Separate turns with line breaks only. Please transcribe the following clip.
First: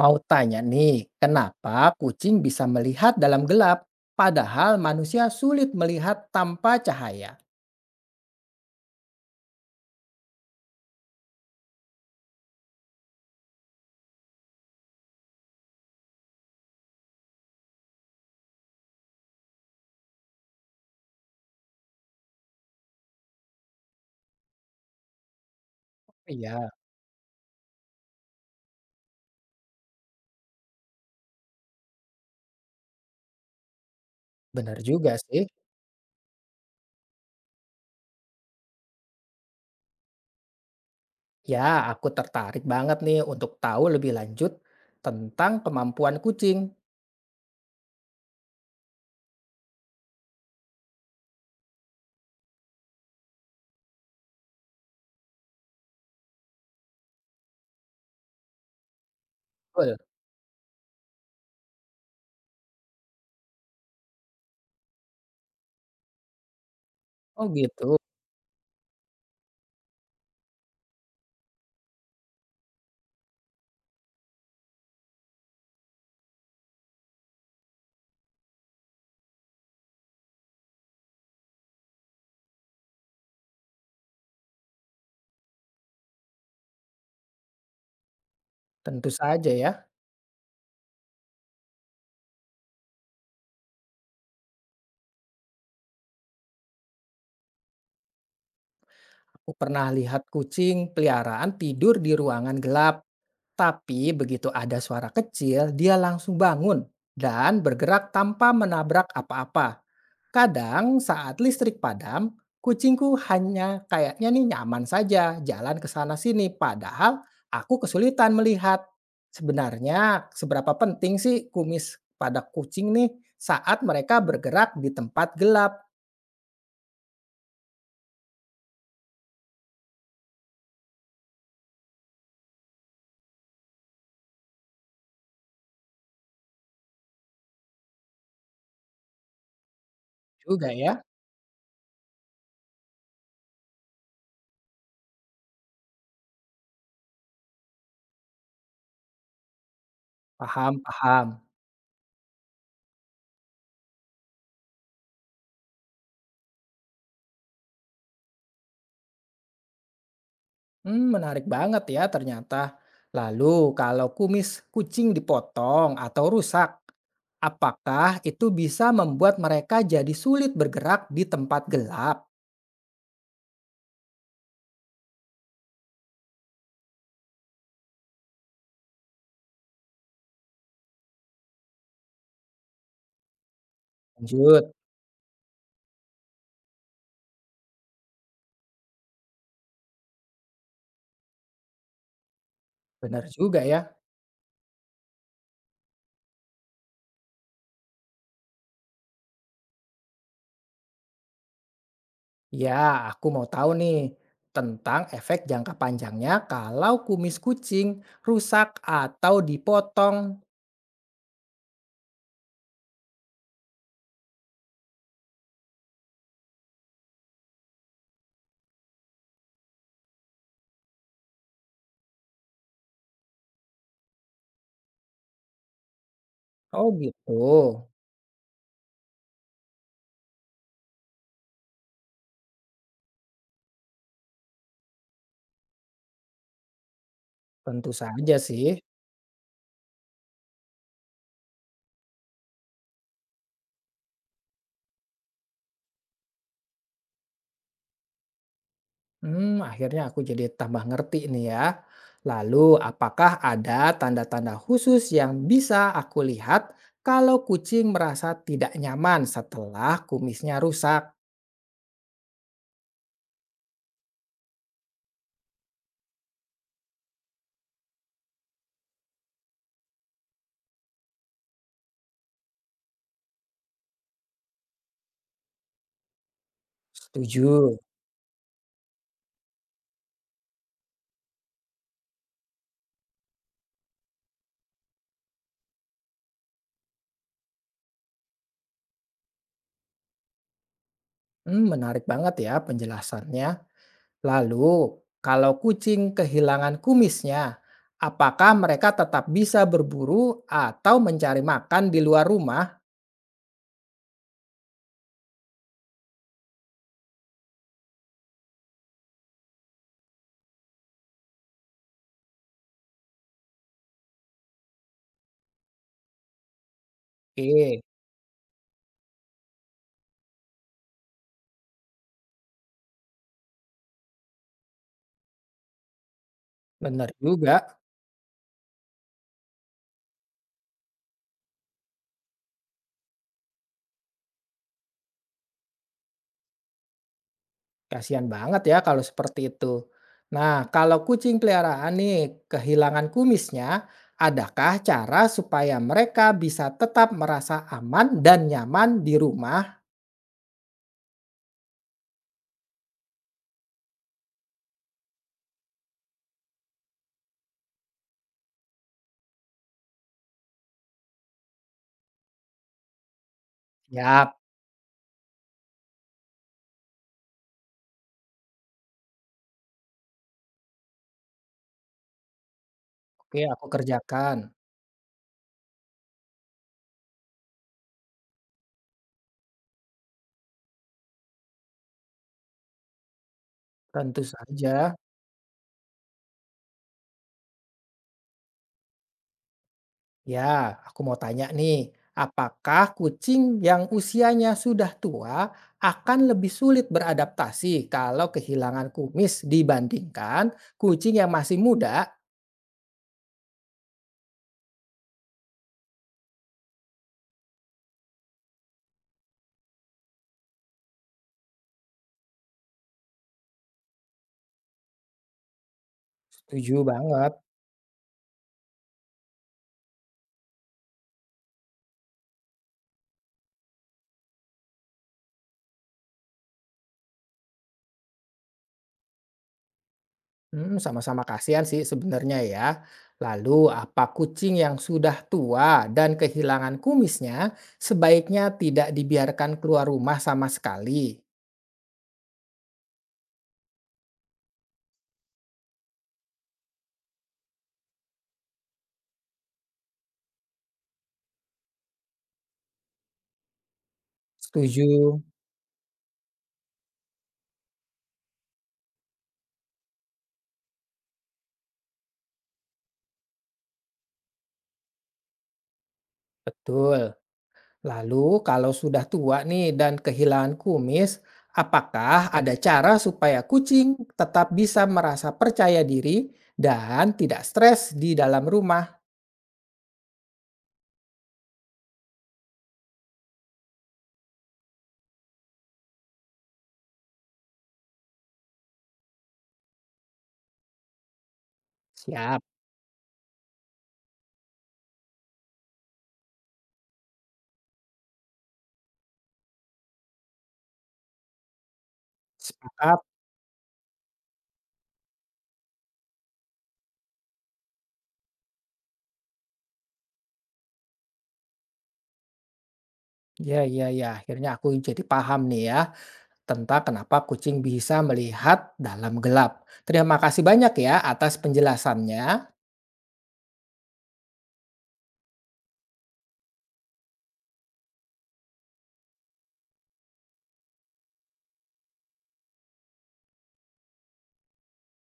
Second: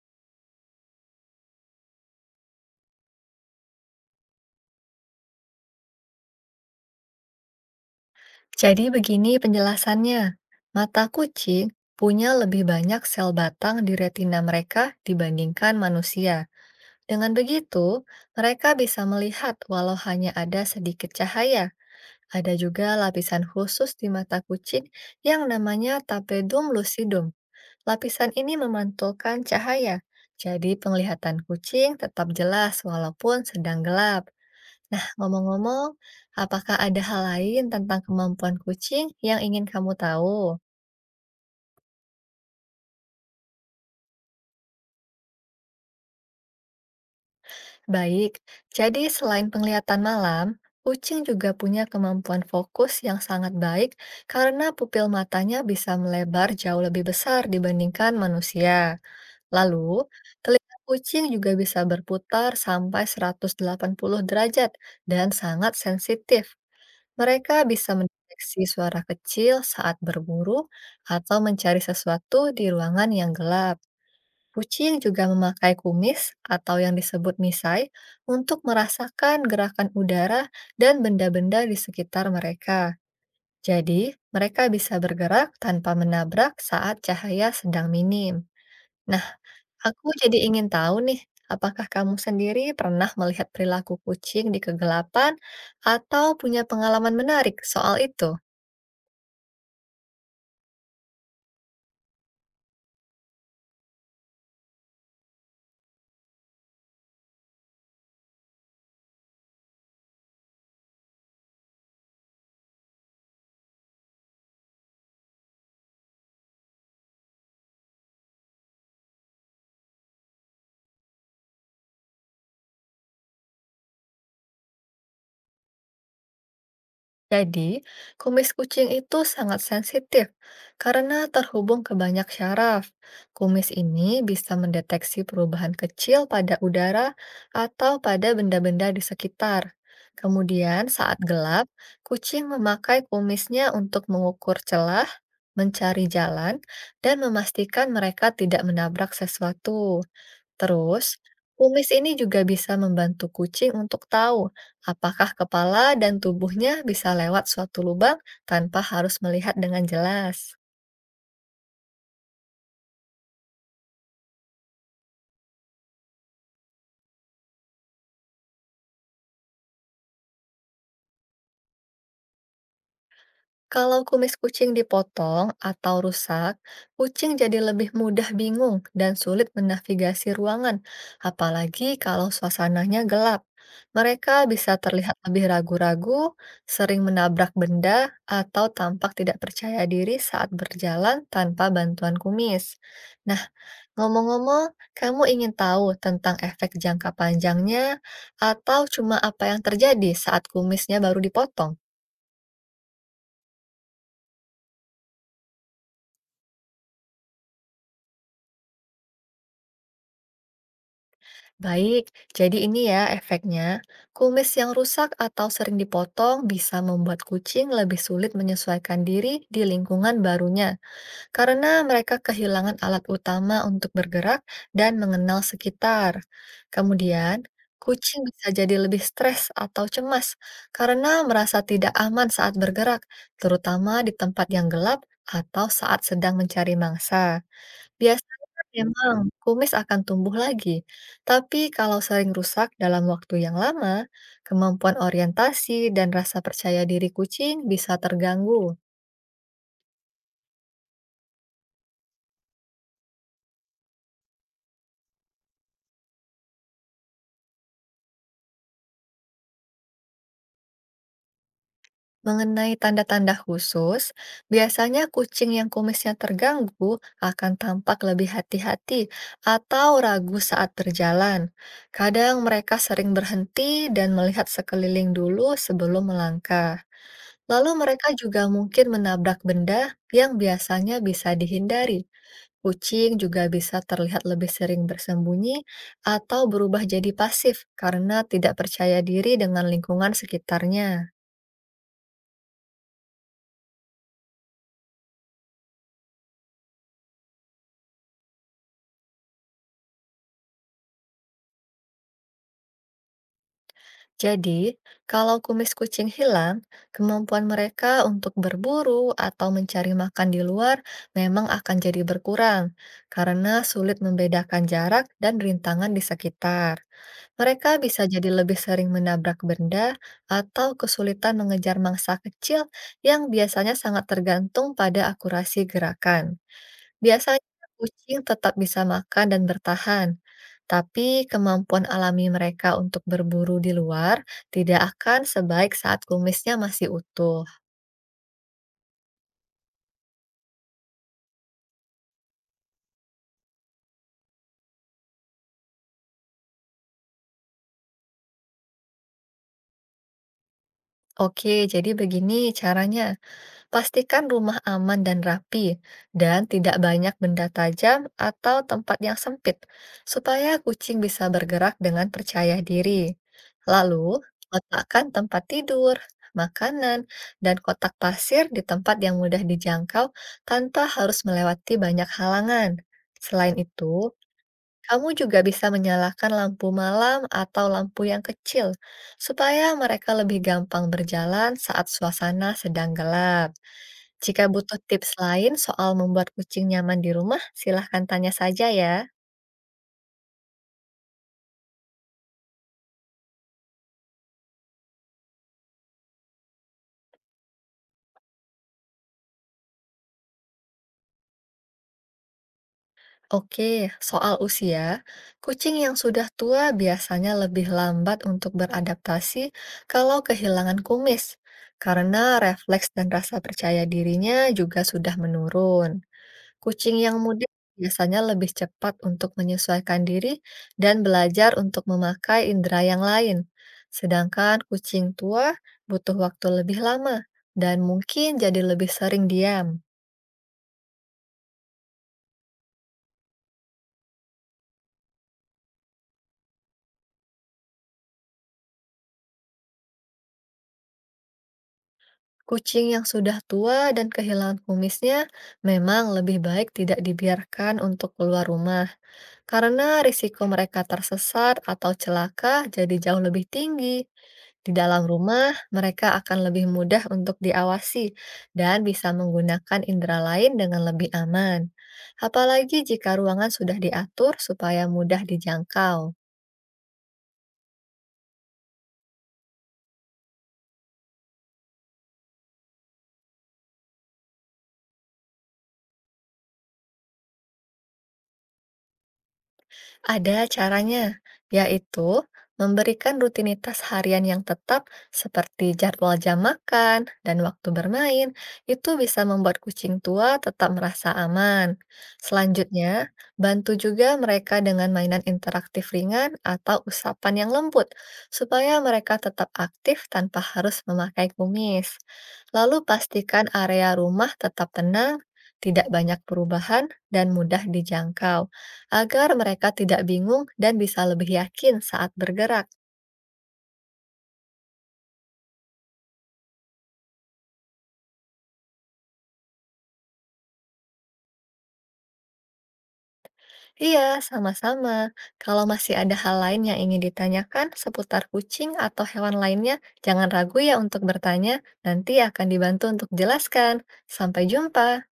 Mau tanya nih, kenapa kucing bisa melihat dalam gelap, padahal manusia sulit melihat tanpa cahaya?
Jadi begini penjelasannya, mata kucing punya lebih banyak sel batang di retina mereka dibandingkan manusia. Dengan begitu, mereka bisa melihat walau hanya ada sedikit cahaya. Ada juga lapisan khusus di mata kucing yang namanya
Iya.
tapetum lucidum. Lapisan ini memantulkan cahaya, jadi penglihatan kucing tetap jelas walaupun sedang gelap.
Benar
Nah,
juga sih.
ngomong-ngomong, apakah ada hal lain tentang kemampuan kucing yang ingin kamu tahu?
Ya, aku tertarik banget nih untuk tahu lebih lanjut tentang kemampuan kucing.
Baik, jadi selain penglihatan malam, kucing juga punya kemampuan fokus yang sangat baik karena pupil matanya bisa melebar jauh lebih besar dibandingkan manusia.
Betul.
Lalu, telinga kucing juga bisa berputar sampai 180 derajat dan sangat sensitif.
Oh
Mereka bisa
gitu.
mendeteksi suara kecil saat berburu atau mencari sesuatu di ruangan yang gelap. Kucing juga memakai kumis atau yang disebut misai untuk merasakan gerakan udara dan benda-benda di sekitar mereka. Jadi, mereka bisa bergerak tanpa menabrak saat cahaya sedang minim.
Tentu
Nah,
saja ya.
aku jadi ingin tahu nih, apakah kamu sendiri pernah melihat perilaku kucing di kegelapan atau punya pengalaman menarik soal itu?
Aku pernah lihat kucing peliharaan tidur di ruangan gelap. Tapi begitu ada suara kecil, dia langsung bangun dan bergerak tanpa menabrak apa-apa. Kadang saat listrik padam, kucingku hanya kayaknya nih nyaman saja jalan ke sana sini, padahal aku kesulitan melihat. Sebenarnya seberapa penting sih kumis pada kucing nih saat mereka bergerak di tempat gelap
Jadi, kumis kucing itu sangat sensitif karena terhubung ke banyak syaraf. Kumis ini bisa mendeteksi perubahan kecil pada udara atau pada benda-benda di sekitar.
juga
Kemudian,
ya?
saat gelap, kucing memakai kumisnya untuk mengukur celah, mencari jalan, dan memastikan mereka tidak menabrak sesuatu.
Paham,
Terus,
paham.
kumis ini juga bisa membantu kucing untuk tahu apakah kepala dan tubuhnya bisa lewat suatu lubang tanpa harus melihat dengan jelas.
Hmm, menarik banget ya ternyata. Lalu kalau kumis kucing dipotong atau rusak, apakah itu bisa membuat mereka jadi sulit bergerak di tempat gelap?
Kalau kumis kucing dipotong atau rusak, kucing jadi lebih mudah bingung dan sulit menavigasi ruangan, apalagi kalau suasananya gelap. Mereka
Lanjut.
bisa terlihat lebih ragu-ragu, sering menabrak benda, atau tampak tidak percaya diri saat berjalan tanpa bantuan kumis.
Benar
Nah,
juga ya.
ngomong-ngomong, kamu ingin tahu tentang efek jangka panjangnya atau cuma apa yang terjadi saat kumisnya baru dipotong?
Ya, aku mau tahu nih tentang efek jangka panjangnya kalau kumis kucing rusak atau dipotong.
Baik, jadi ini ya efeknya. Kumis yang rusak atau sering dipotong bisa membuat kucing lebih sulit menyesuaikan diri di lingkungan barunya karena mereka kehilangan alat utama untuk bergerak dan mengenal sekitar.
Oh gitu.
Kemudian, kucing bisa jadi lebih stres atau cemas karena merasa tidak aman saat bergerak, terutama di tempat yang gelap atau saat sedang mencari mangsa.
Tentu saja
Biasanya
sih.
memang kumis akan tumbuh lagi, tapi kalau sering rusak dalam waktu yang lama, kemampuan orientasi dan rasa percaya diri kucing bisa terganggu.
Hmm, akhirnya aku jadi tambah ngerti nih ya. Lalu, apakah ada tanda-tanda khusus yang bisa aku lihat kalau kucing merasa tidak nyaman setelah kumisnya rusak?
Mengenai tanda-tanda khusus, biasanya kucing yang kumisnya terganggu akan tampak lebih hati-hati atau ragu saat berjalan. Kadang mereka sering berhenti dan melihat sekeliling dulu sebelum melangkah. Lalu
Setuju.
mereka juga mungkin menabrak benda yang biasanya bisa dihindari. Kucing juga bisa terlihat lebih sering bersembunyi atau berubah jadi pasif karena tidak percaya diri dengan lingkungan sekitarnya.
Hmm, menarik banget ya penjelasannya. Lalu, kalau kucing kehilangan kumisnya, apakah mereka tetap bisa berburu atau mencari makan di luar rumah?
Jadi, kalau kumis kucing hilang, kemampuan mereka untuk berburu atau mencari makan di luar memang akan jadi berkurang karena sulit membedakan jarak dan rintangan di sekitar.
Oke,
Mereka bisa jadi lebih sering menabrak benda atau kesulitan mengejar mangsa kecil yang biasanya sangat tergantung pada akurasi gerakan.
benar
Biasanya
juga.
kucing tetap bisa makan dan bertahan, tapi kemampuan alami mereka untuk berburu di luar tidak akan sebaik saat kumisnya masih utuh.
Kasihan banget ya kalau seperti itu. Nah, kalau kucing peliharaan nih kehilangan kumisnya, adakah cara supaya mereka bisa tetap merasa aman dan nyaman di rumah?
Oke, jadi begini caranya. Pastikan rumah aman dan rapi, dan tidak banyak benda tajam atau tempat yang sempit, supaya kucing bisa bergerak dengan percaya diri. Lalu,
Yap,
letakkan tempat tidur, makanan, dan kotak pasir di tempat yang mudah dijangkau tanpa harus melewati banyak halangan.
oke
Selain
aku
itu,
kerjakan.
kamu juga bisa menyalakan lampu malam atau lampu yang kecil, supaya mereka lebih gampang berjalan saat suasana sedang gelap.
Tentu
Jika butuh
saja.
tips lain soal membuat kucing nyaman di rumah, silahkan tanya saja ya.
Ya, aku mau tanya nih, apakah kucing yang usianya sudah tua akan lebih sulit beradaptasi kalau kehilangan kumis dibandingkan kucing yang masih muda?
Oke, soal usia, kucing yang sudah tua biasanya lebih lambat untuk beradaptasi kalau kehilangan kumis, karena refleks dan rasa percaya dirinya juga sudah menurun.
Setuju
Kucing yang
banget.
mudik biasanya lebih cepat untuk menyesuaikan diri dan belajar untuk memakai indera yang lain. Sedangkan kucing tua butuh waktu lebih lama dan mungkin jadi lebih sering diam.
Hmm, sama-sama kasihan sih sebenarnya ya. Lalu, apa kucing yang sudah tua dan kehilangan kumisnya sebaiknya tidak dibiarkan keluar rumah sama sekali?
Kucing yang sudah tua dan kehilangan kumisnya memang lebih baik tidak dibiarkan untuk keluar rumah, karena risiko mereka tersesat atau celaka jadi jauh lebih tinggi. Di dalam
Setuju.
rumah, mereka akan lebih mudah untuk diawasi dan bisa menggunakan indera lain dengan lebih aman. Apalagi jika ruangan sudah diatur supaya mudah dijangkau.
Betul. Lalu, kalau sudah tua nih dan kehilangan kumis, apakah ada cara supaya kucing tetap bisa merasa percaya diri dan tidak stres di dalam rumah?
Ada caranya, yaitu memberikan rutinitas harian yang tetap seperti jadwal jam makan dan waktu bermain. Itu bisa membuat kucing tua tetap merasa aman.
Siap,
Selanjutnya, bantu juga mereka dengan mainan interaktif ringan atau usapan yang lembut, supaya mereka tetap aktif tanpa harus memakai kumis. Lalu
sepakat.
pastikan area rumah tetap tenang, tidak banyak perubahan, dan mudah dijangkau agar mereka tidak bingung dan bisa lebih yakin saat bergerak.
Ya, ya, ya. Akhirnya aku jadi paham nih ya tentang kenapa kucing bisa melihat dalam gelap. Terima kasih banyak ya atas penjelasannya.
Iya, sama-sama. Kalau masih ada hal lain yang ingin ditanyakan seputar kucing atau hewan lainnya, jangan ragu ya untuk bertanya. Nanti akan dibantu untuk jelaskan. Sampai jumpa.